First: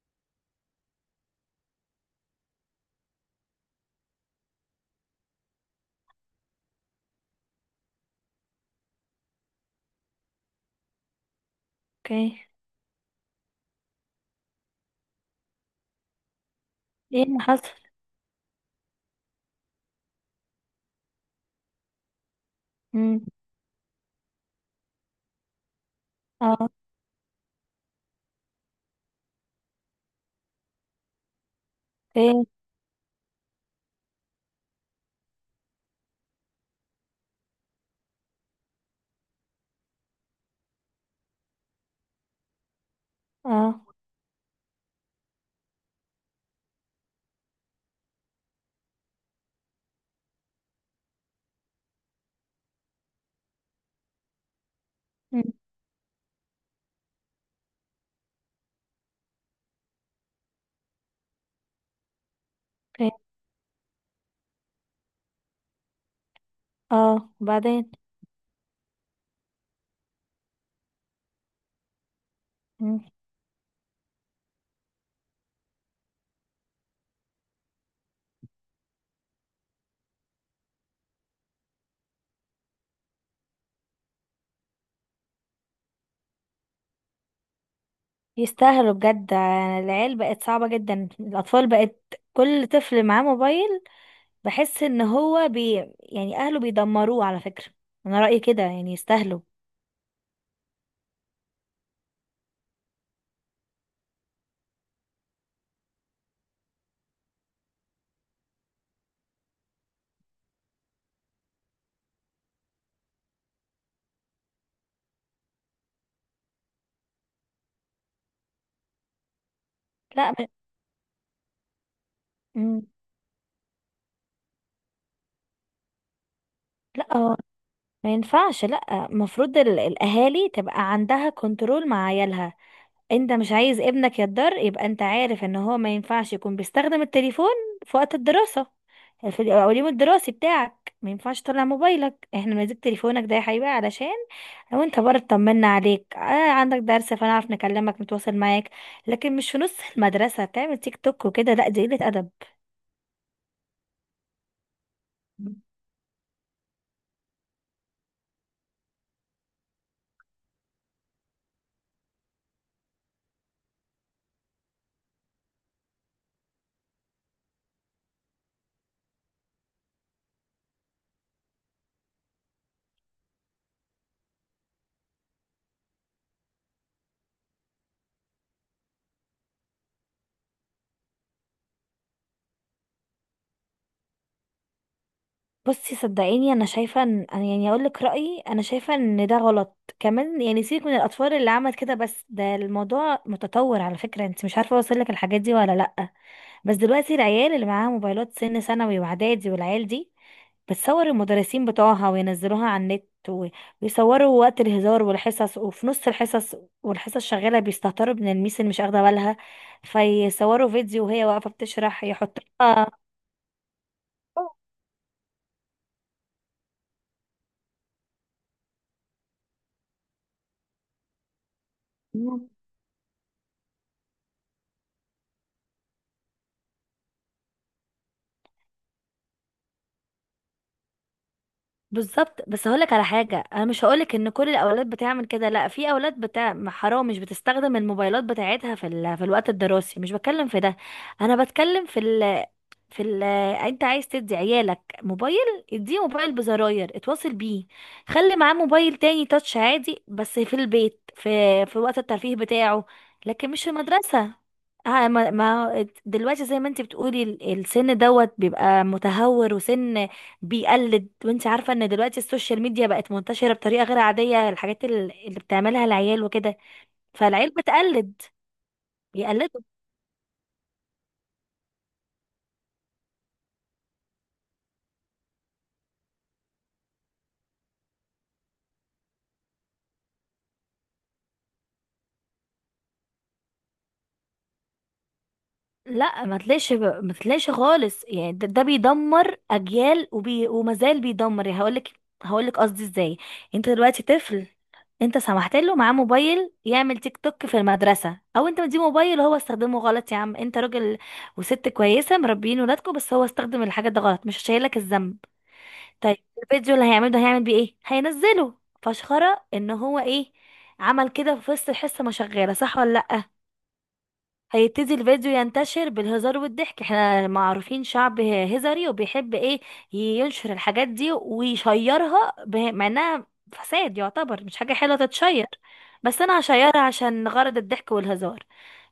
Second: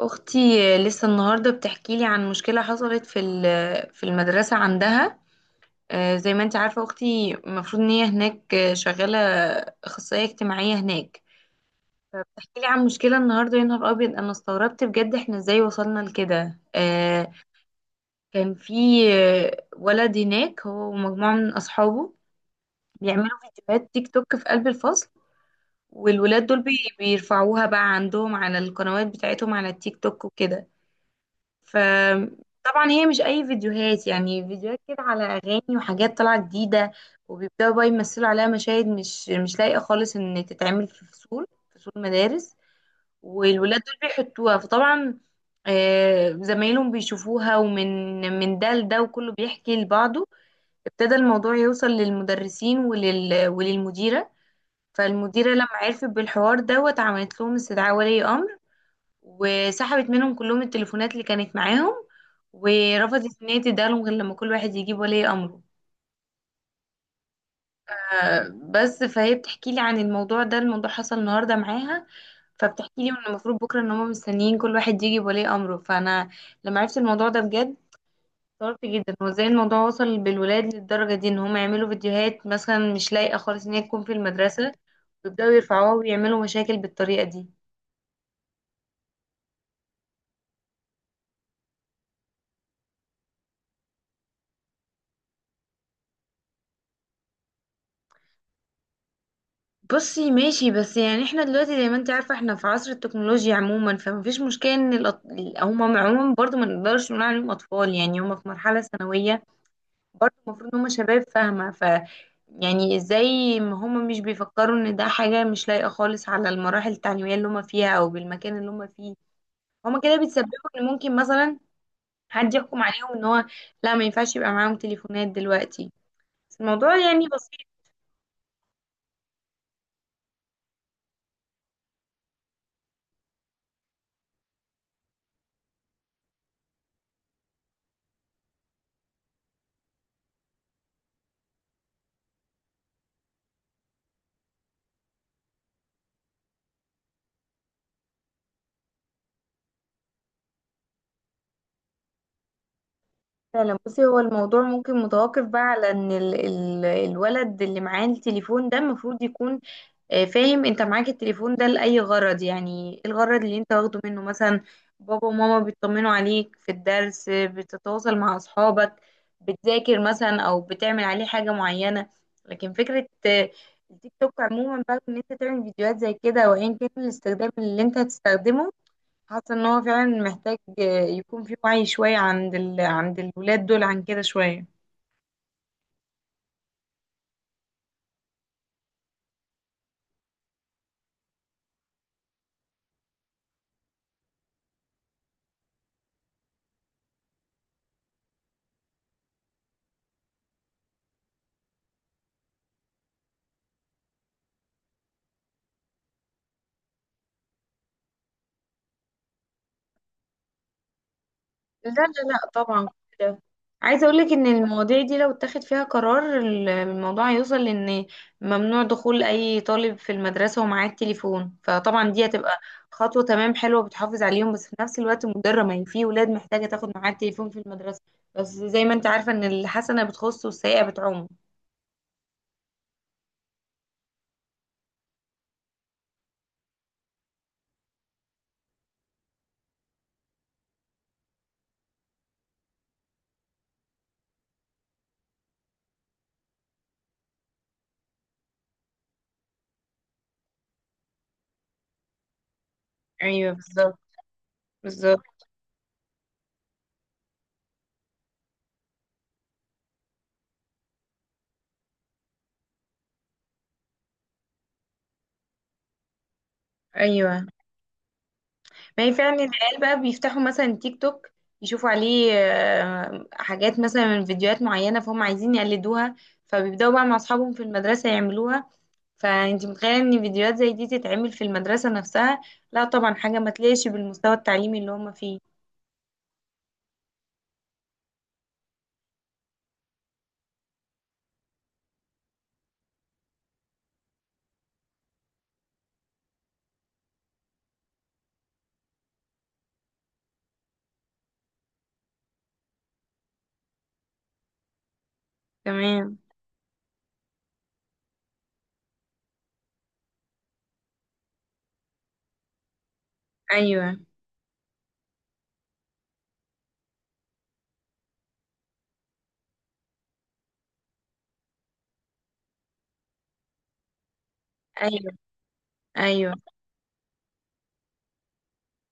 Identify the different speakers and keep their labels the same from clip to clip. Speaker 1: اختي لسه النهارده بتحكي لي عن مشكله حصلت في المدرسه عندها. زي ما انت عارفه اختي المفروض ان هي هناك شغاله اخصائيه اجتماعيه هناك.
Speaker 2: اوكي.
Speaker 1: فبتحكي لي عن مشكله النهارده، يا نهار ابيض، انا استغربت بجد احنا ازاي وصلنا لكده.
Speaker 2: ايه اللي حصل؟
Speaker 1: كان في ولد هناك هو ومجموعه من اصحابه
Speaker 2: امم،
Speaker 1: بيعملوا فيديوهات تيك توك في قلب الفصل، والولاد دول
Speaker 2: اه،
Speaker 1: بيرفعوها بقى عندهم على القنوات بتاعتهم على التيك توك وكده.
Speaker 2: ايه،
Speaker 1: فطبعا هي مش اي فيديوهات، يعني فيديوهات كده على اغاني وحاجات طالعه جديده، وبيبداوا بقى يمثلوا عليها مشاهد مش لايقه خالص ان تتعمل في فصول، فصول مدارس. والولاد
Speaker 2: اه،
Speaker 1: دول بيحطوها، فطبعا زمايلهم بيشوفوها، ومن ده لده وكله بيحكي لبعضه. ابتدى الموضوع يوصل للمدرسين وللمديره.
Speaker 2: مم.
Speaker 1: فالمديره لما عرفت بالحوار دوت عملت لهم استدعاء ولي امر، وسحبت منهم كلهم التليفونات اللي كانت معاهم،
Speaker 2: ايه،
Speaker 1: ورفضت ان هي تديهالهم غير لما كل واحد يجيب ولي امره.
Speaker 2: اه وبعدين.
Speaker 1: بس فهي بتحكي لي عن الموضوع ده، الموضوع حصل النهارده معاها. فبتحكي
Speaker 2: مم.
Speaker 1: لي ان المفروض بكره ان هم مستنيين كل واحد يجي بولي امره. فانا لما عرفت الموضوع ده بجد استغربت جدا هو ازاي الموضوع وصل بالولاد للدرجه دي، ان هم يعملوا فيديوهات مثلا مش لايقه خالص ان هي تكون في المدرسه ويبداوا يرفعوها ويعملوا مشاكل بالطريقه دي.
Speaker 2: يستاهلوا بجد. العيال بقت صعبة جدا، الأطفال بقت كل طفل معاه موبايل. بحس ان هو يعني أهله بيدمروه على فكرة. أنا رأيي كده، يعني يستاهلوا.
Speaker 1: بصي ماشي، بس يعني احنا دلوقتي زي ما انت عارفة احنا في عصر التكنولوجيا عموما، فمفيش مشكلة ان هم عموما برضو ما نقدرش نقول عليهم اطفال، يعني هم في مرحلة ثانوية، برضو المفروض ان هم شباب فاهمة. ف يعني ازاي ما هم مش بيفكروا ان ده حاجة مش لايقة خالص على المراحل التعليمية اللي هم فيها او بالمكان اللي هم فيه. هم كده
Speaker 2: لا م...
Speaker 1: بيتسببوا ان ممكن مثلا حد يحكم
Speaker 2: مم.
Speaker 1: عليهم ان هو لا، ما ينفعش يبقى معاهم تليفونات دلوقتي، بس الموضوع
Speaker 2: لا
Speaker 1: يعني
Speaker 2: هو
Speaker 1: بسيط.
Speaker 2: ما ينفعش. لا المفروض الأهالي تبقى عندها كنترول مع عيالها. انت مش عايز ابنك يتضر، يبقى انت عارف ان هو ما ينفعش يكون بيستخدم التليفون في وقت الدراسة. في اليوم الدراسي بتاعك ما ينفعش تطلع موبايلك، احنا ماسك تليفونك ده يا حبيبي علشان لو انت بره اطمنا عليك، آه عندك درس فنعرف نكلمك نتواصل معاك. لكن مش في نص المدرسة تعمل تيك توك وكده، لا دي قلة أدب.
Speaker 1: فعلا بصي، هو الموضوع ممكن متوقف بقى على ان ال الولد اللي معاه التليفون ده المفروض يكون فاهم انت معاك التليفون ده لأي غرض، يعني إيه الغرض اللي انت واخده منه. مثلا بابا وماما بيطمنوا عليك في الدرس، بتتواصل مع اصحابك، بتذاكر مثلا او بتعمل عليه حاجة معينة. لكن فكرة التيك توك عموما بقى، ان انت تعمل فيديوهات زي كده وايا كان الاستخدام اللي انت هتستخدمه، حاسه ان هو فعلا محتاج يكون في وعي شويه عند الولاد دول عن كده شويه.
Speaker 2: بصي صدقيني انا شايفه ان أنا يعني اقول لك رايي، انا شايفه ان ده غلط كمان، يعني سيبك من الاطفال اللي عملت كده، بس ده الموضوع متطور على فكره، انت مش عارفه اوصل لك الحاجات دي ولا لا. بس دلوقتي العيال اللي معاها موبايلات سن ثانوي واعدادي، والعيال دي بتصور المدرسين بتوعها وينزلوها على النت و- ويصوروا وقت الهزار والحصص، وفي نص الحصص والحصص شغالة بيستهتروا من الميس اللي مش واخدة بالها، فيصوروا فيديو وهي واقفة
Speaker 1: لا لا
Speaker 2: بتشرح.
Speaker 1: لا طبعا كل ده. عايزه اقول لك ان
Speaker 2: يحطوها.
Speaker 1: المواضيع دي لو اتخذ فيها قرار الموضوع هيوصل لان ممنوع دخول اي طالب في المدرسه ومعاه التليفون. فطبعا دي هتبقى خطوه تمام حلوه بتحافظ عليهم، بس في نفس الوقت مضره، ما هي في ولاد محتاجه تاخد معاها التليفون في المدرسه. بس زي ما انت عارفه ان الحسنه بتخص والسيئه بتعم.
Speaker 2: بالظبط. بس هقولك على حاجة، انا مش هقولك ان كل الاولاد بتعمل كده، لا في اولاد بتاع حرام مش بتستخدم الموبايلات بتاعتها في في الوقت الدراسي، مش بتكلم في ده، انا بتكلم في ال... في ال... انت عايز تدي عيالك موبايل، اديه موبايل بزراير اتواصل بيه، خلي معاه موبايل تاني تاتش عادي بس في البيت في وقت الترفيه بتاعه. لكن
Speaker 1: ايوه
Speaker 2: مش في
Speaker 1: بالظبط.
Speaker 2: المدرسة. آه، ما
Speaker 1: بالظبط.
Speaker 2: ما دلوقتي زي ما انت بتقولي ال- السن دوت بيبقى متهور، وسن بيقلد، وانت عارفة ان دلوقتي السوشيال ميديا بقت منتشرة بطريقة غير عادية، الحاجات ال- اللي بتعملها العيال وكده،
Speaker 1: ايوه،
Speaker 2: فالعيال بتقلد.
Speaker 1: ما هي فعلا
Speaker 2: بيقلدوا.
Speaker 1: العيال بقى بيفتحوا مثلا تيك توك، يشوفوا عليه حاجات مثلا من فيديوهات معينة فهم عايزين يقلدوها، فبيبدأوا بقى مع أصحابهم في المدرسة يعملوها. فأنت متخيلة إن فيديوهات زي دي تتعمل في المدرسة نفسها؟ لا طبعا، حاجة ما تليقش بالمستوى التعليمي اللي هم فيه.
Speaker 2: لا ما تلاقيش، ما تلاقيش خالص، يعني ده بيدمر اجيال، ومازال بيدمر. يعني هقولك، هقولك قصدي ازاي. انت دلوقتي طفل، انت سمحت له معاه موبايل يعمل تيك توك في المدرسة، او انت مديه موبايل وهو استخدمه غلط. يا عم انت راجل وست كويسة مربيين ولادكم، بس هو استخدم الحاجة ده غلط، مش شايلك الذنب. طيب
Speaker 1: تمام.
Speaker 2: الفيديو اللي هيعمله ده هيعمل بيه ايه؟ هينزله فشخرة ان هو ايه، عمل كده في وسط الحصة ما شغالة، صح ولا لأ؟
Speaker 1: أيوه.
Speaker 2: هيبتدي الفيديو ينتشر بالهزار والضحك، احنا ما عارفين شعب هزاري وبيحب ايه، ينشر الحاجات دي ويشيرها به- مع انها فساد يعتبر، مش حاجة حلوة
Speaker 1: أيوه.
Speaker 2: تتشير، بس
Speaker 1: أيوه.
Speaker 2: انا هشيرها عشان غرض الضحك والهزار.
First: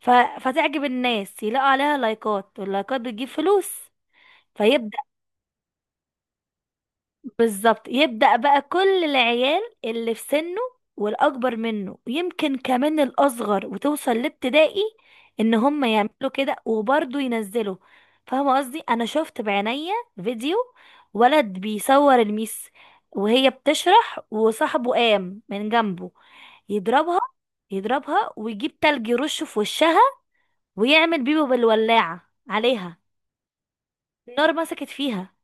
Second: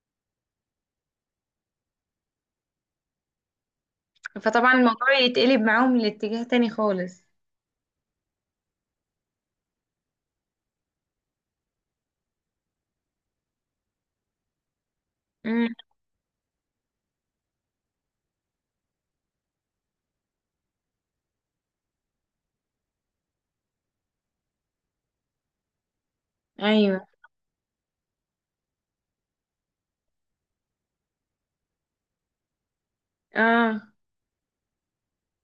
Speaker 2: ف... فتعجب الناس، يلاقوا عليها لايكات، واللايكات بتجيب فلوس.
Speaker 1: فطبعا
Speaker 2: فيبدأ،
Speaker 1: الموضوع يتقلب معاهم لاتجاه تاني خالص.
Speaker 2: بالظبط، يبدأ بقى كل العيال اللي في سنه والأكبر منه، يمكن كمان الأصغر وتوصل لابتدائي، إن
Speaker 1: امم.
Speaker 2: هم يعملوا كده وبرضه ينزلوا. فاهمة قصدي؟ أنا شفت بعينيا فيديو ولد بيصور الميس وهي بتشرح، وصاحبه قام من جنبه
Speaker 1: أيوه.
Speaker 2: يضربها، يضربها ويجيب تلج يرشه في وشها، ويعمل بيبو بالولاعة عليها،
Speaker 1: آه.
Speaker 2: النار مسكت فيها،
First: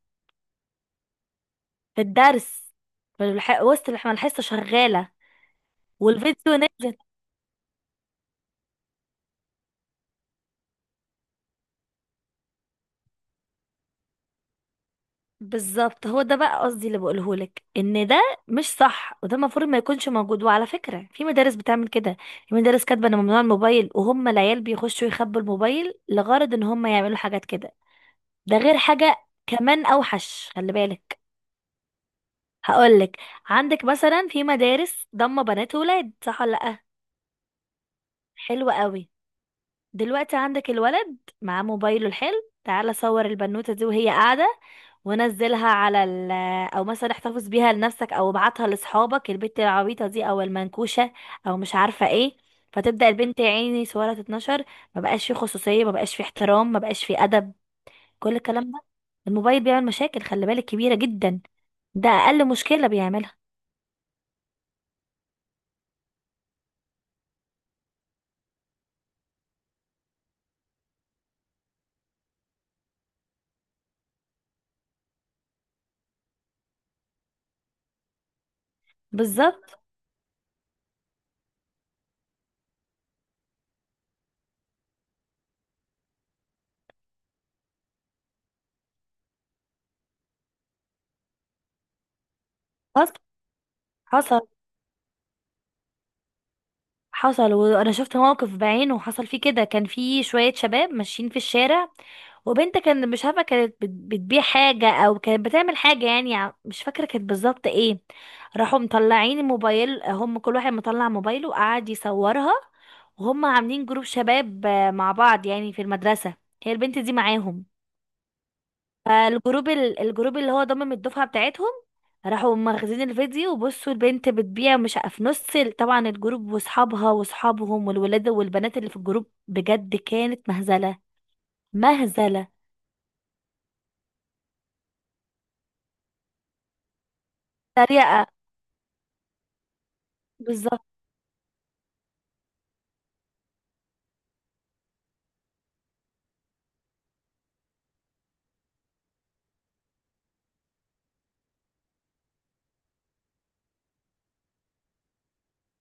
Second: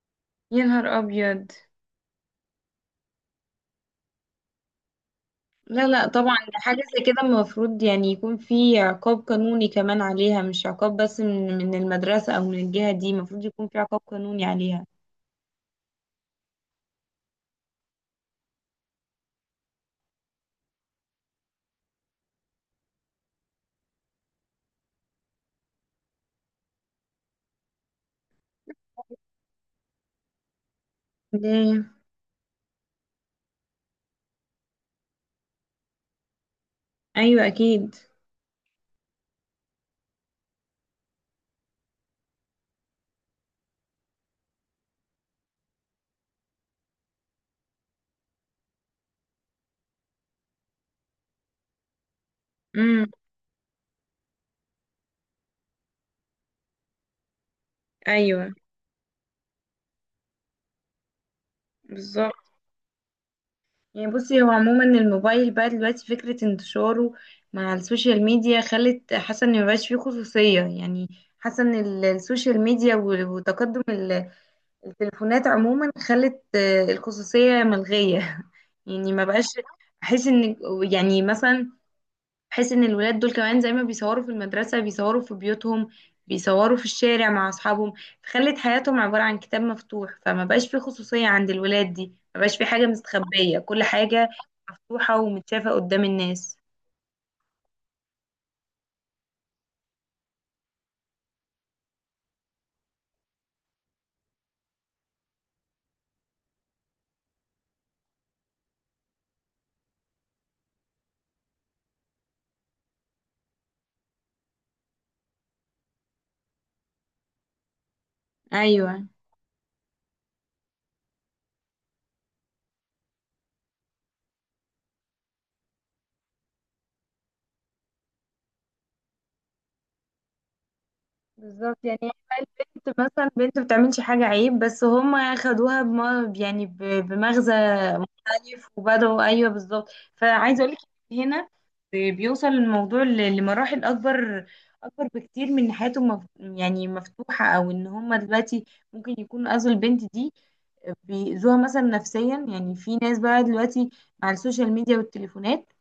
Speaker 1: يا نهار أبيض.
Speaker 2: في الدرس، في الح- وسط الح- ما الحصة شغالة،
Speaker 1: لا لا طبعا،
Speaker 2: والفيديو
Speaker 1: ده حاجة
Speaker 2: نزل.
Speaker 1: زي كده المفروض يعني يكون في عقاب قانوني كمان عليها، مش عقاب بس من المدرسة أو من الجهة دي، المفروض يكون في عقاب قانوني عليها.
Speaker 2: بالظبط، هو ده بقى قصدي اللي بقوله لك، ان ده مش صح، وده المفروض ما يكونش موجود. وعلى فكره في مدارس بتعمل كده، في مدارس كاتبه ان ممنوع الموبايل وهم العيال بيخشوا يخبوا الموبايل لغرض ان هم يعملوا حاجات كده. ده غير حاجه كمان اوحش، خلي بالك.
Speaker 1: ليه؟
Speaker 2: هقول لك. عندك مثلا في مدارس ضم بنات وولاد، صح ولا لا؟
Speaker 1: أيوة أكيد.
Speaker 2: حلو قوي. دلوقتي عندك الولد معاه موبايله الحلو، تعالى صور البنوتة دي وهي قاعدة ونزلها على ال، او مثلا احتفظ بيها لنفسك، او ابعتها لاصحابك البنت العبيطة دي او المنكوشة، او مش عارفة ايه.
Speaker 1: امم.
Speaker 2: فتبدأ البنت يا عيني صورها تتنشر، ما بقاش في خصوصية، ما بقاش في احترام، ما بقاش في ادب، كل
Speaker 1: أيوة.
Speaker 2: الكلام ده. الموبايل بيعمل مشاكل خلي بالك كبيرة جدا، ده
Speaker 1: بالظبط.
Speaker 2: اقل مشكلة بيعملها.
Speaker 1: يعني بصي، هو عموما الموبايل بقى دلوقتي فكرة انتشاره مع السوشيال ميديا خلت حاسة إن مبقاش فيه خصوصية. يعني حاسة إن السوشيال ميديا وتقدم التليفونات عموما خلت الخصوصية ملغية يعني ما بقاش
Speaker 2: بالظبط.
Speaker 1: احس ان، يعني مثلا احس ان الولاد دول كمان زي ما بيصوروا في المدرسة بيصوروا في بيوتهم، بيصوروا في الشارع مع اصحابهم، خلت حياتهم عبارة عن كتاب مفتوح. فما بقاش في خصوصية عند الولاد دي، ما بقاش في حاجة
Speaker 2: حصل
Speaker 1: مستخبية، كل حاجة
Speaker 2: حصل
Speaker 1: مفتوحة ومتشافة قدام الناس.
Speaker 2: حصل، وانا شفت موقف بعينه وحصل فيه كده. كان في شوية شباب ماشيين في الشارع، وبنت كان مش عارفة، كانت بت- بتبيع حاجة او كانت بتعمل حاجة يعني، ع- مش فاكرة كانت بالظبط ايه، راحوا مطلعين الموبايل، هم كل واحد مطلع موبايله وقعد يصورها. وهم عاملين جروب شباب، آه، مع بعض يعني في المدرسة، هي البنت دي معاهم،
Speaker 1: ايوه
Speaker 2: فالجروب ال- الجروب اللي هو ضمم الدفعة بتاعتهم، راحوا مخزين الفيديو، وبصوا البنت بتبيع مش ع- في نص ال- طبعا الجروب واصحابها واصحابهم والولاد والبنات اللي في الجروب، بجد كانت مهزلة.
Speaker 1: بالظبط. يعني هي
Speaker 2: مهزلة.
Speaker 1: البنت مثلا بنت بتعملش حاجة عيب، بس هم خدوها يعني بمغزى
Speaker 2: سريعة.
Speaker 1: مختلف وبدأوا. أيوه بالظبط. فعايزة أقولك
Speaker 2: بالظبط.
Speaker 1: هنا بيوصل الموضوع لمراحل أكبر، أكبر بكتير من إن حياته يعني مفتوحة، أو إن هم دلوقتي ممكن يكونوا أذوا البنت دي، بيأذوها مثلا نفسيا. يعني في ناس بقى دلوقتي مع السوشيال ميديا والتليفونات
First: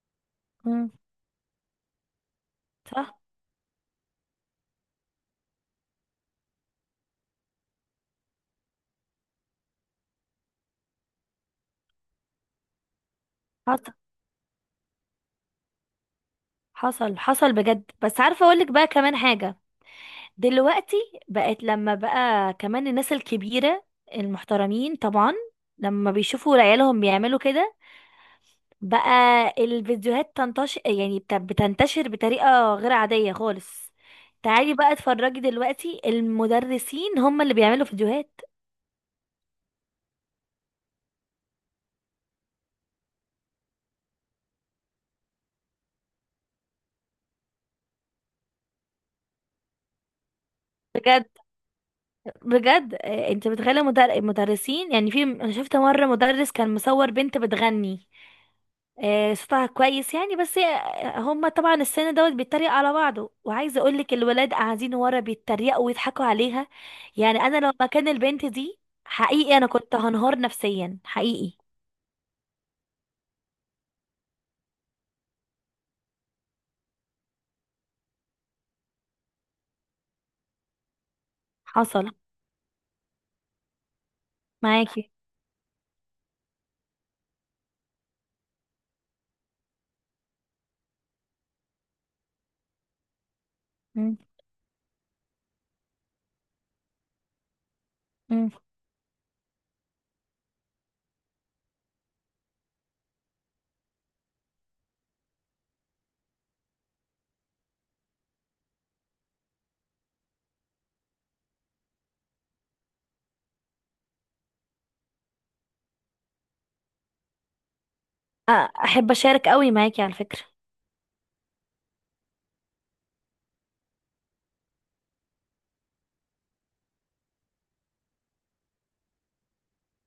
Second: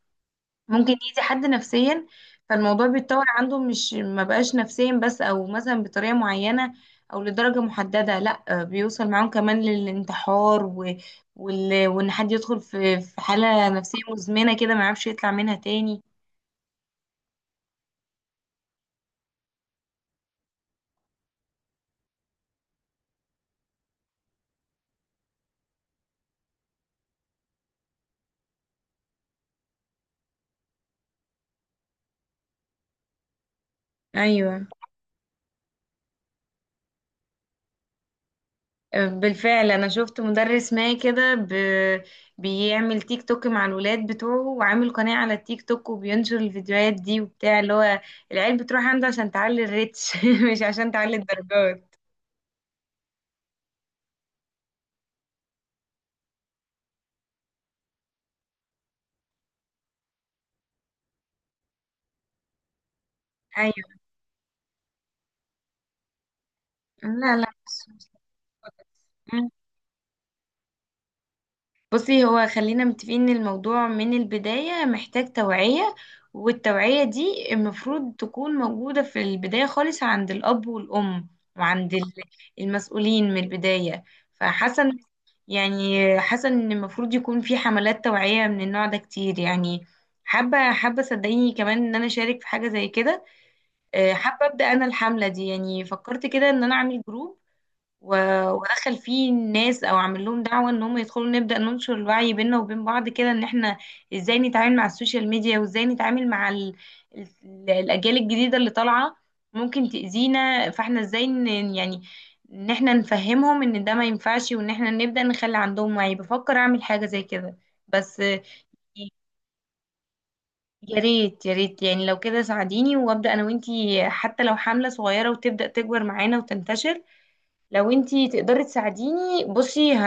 Speaker 2: مم.
Speaker 1: ممكن يأذي حد نفسيا. فالموضوع
Speaker 2: صح.
Speaker 1: بيتطور عنده، مش ما بقاش نفسيا بس او مثلا بطريقة معينة او لدرجة محددة، لا بيوصل معاهم كمان للانتحار وان حد يدخل في حالة
Speaker 2: حصل
Speaker 1: نفسية مزمنة كده ما يعرفش يطلع منها تاني.
Speaker 2: حصل حصل بجد. بس عارفة اقولك بقى كمان حاجة، دلوقتي بقت، لما بقى كمان الناس الكبيرة المحترمين طبعا، لما بيشوفوا عيالهم بيعملوا كده بقى، الفيديوهات تنتشر يعني بت- بتنتشر بطريقة غير عادية خالص.
Speaker 1: ايوه.
Speaker 2: تعالي بقى اتفرجي، دلوقتي المدرسين هم اللي بيعملوا فيديوهات.
Speaker 1: بالفعل انا شفت مدرس ما كده بيعمل تيك توك مع الولاد بتوعه، وعامل قناة على التيك توك، وبينشر الفيديوهات دي وبتاع. اللي هو العيال بتروح عنده عشان تعلي الريتش مش عشان تعلي
Speaker 2: بجد،
Speaker 1: الدرجات.
Speaker 2: بجد. انت متخيلة؟ مدر... المدرسين يعني، في انا شفت مرة مدرس كان مصور بنت بتغني، صوتها كويس يعني، بس هي- هما طبعا السن دوت بيتريق على بعضه، وعايزه اقولك الولاد قاعدين ورا بيتريقوا ويضحكوا عليها.
Speaker 1: لا
Speaker 2: يعني
Speaker 1: لا
Speaker 2: انا لو مكان
Speaker 1: بس-
Speaker 2: البنت دي
Speaker 1: مم.
Speaker 2: حقيقي انا كنت هنهار نفسيا حقيقي.
Speaker 1: بصي، هو خلينا متفقين ان الموضوع من البداية محتاج توعية، والتوعية دي المفروض تكون موجودة في البداية خالص عند الأب والأم، وعند
Speaker 2: حصل.
Speaker 1: ال- المسؤولين من البداية. فحسن
Speaker 2: معاكي.
Speaker 1: يعني، حسن ان المفروض يكون في حملات توعية من النوع ده كتير. يعني حابة صدقيني كمان ان انا اشارك في حاجة زي كده.
Speaker 2: مم.
Speaker 1: حابة ابدأ انا الحملة دي، يعني فكرت كده ان انا اعمل جروب و-
Speaker 2: مم.
Speaker 1: ودخل فيه الناس او عامل لهم دعوه ان هم يدخلوا، نبدا ننشر الوعي بيننا وبين بعض كده، ان احنا ازاي نتعامل مع السوشيال ميديا وازاي نتعامل مع الاجيال الجديده اللي طالعه ممكن تاذينا. فاحنا ازاي يعني، ان احنا نفهمهم ان ده ما ينفعش، وان احنا نبدا نخلي عندهم وعي. بفكر اعمل حاجه زي كده بس.
Speaker 2: أ- احب اشارك قوي معاكي على فكرة.
Speaker 1: يا ريت يا ريت، يعني لو كده ساعديني وابدا انا وانتي، حتى لو حمله صغيره وتبدا تكبر معانا وتنتشر. لو انتي تقدري تساعديني بصي،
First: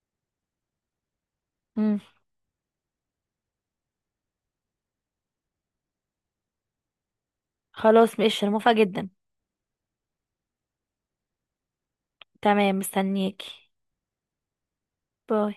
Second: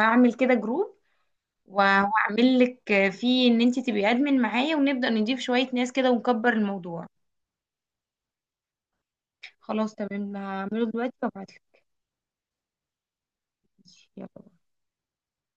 Speaker 1: هعمل كده جروب
Speaker 2: مم.
Speaker 1: وهعمل لك فيه ان انتي تبقي ادمن معايا، ونبدأ نضيف شوية ناس كده ونكبر الموضوع.
Speaker 2: خلاص ماشي، انا موافقة جدا.
Speaker 1: خلاص تمام، هعمله دلوقتي وابعتلك.
Speaker 2: تمام، مستنياكي.
Speaker 1: ماشي، يلا.
Speaker 2: باي.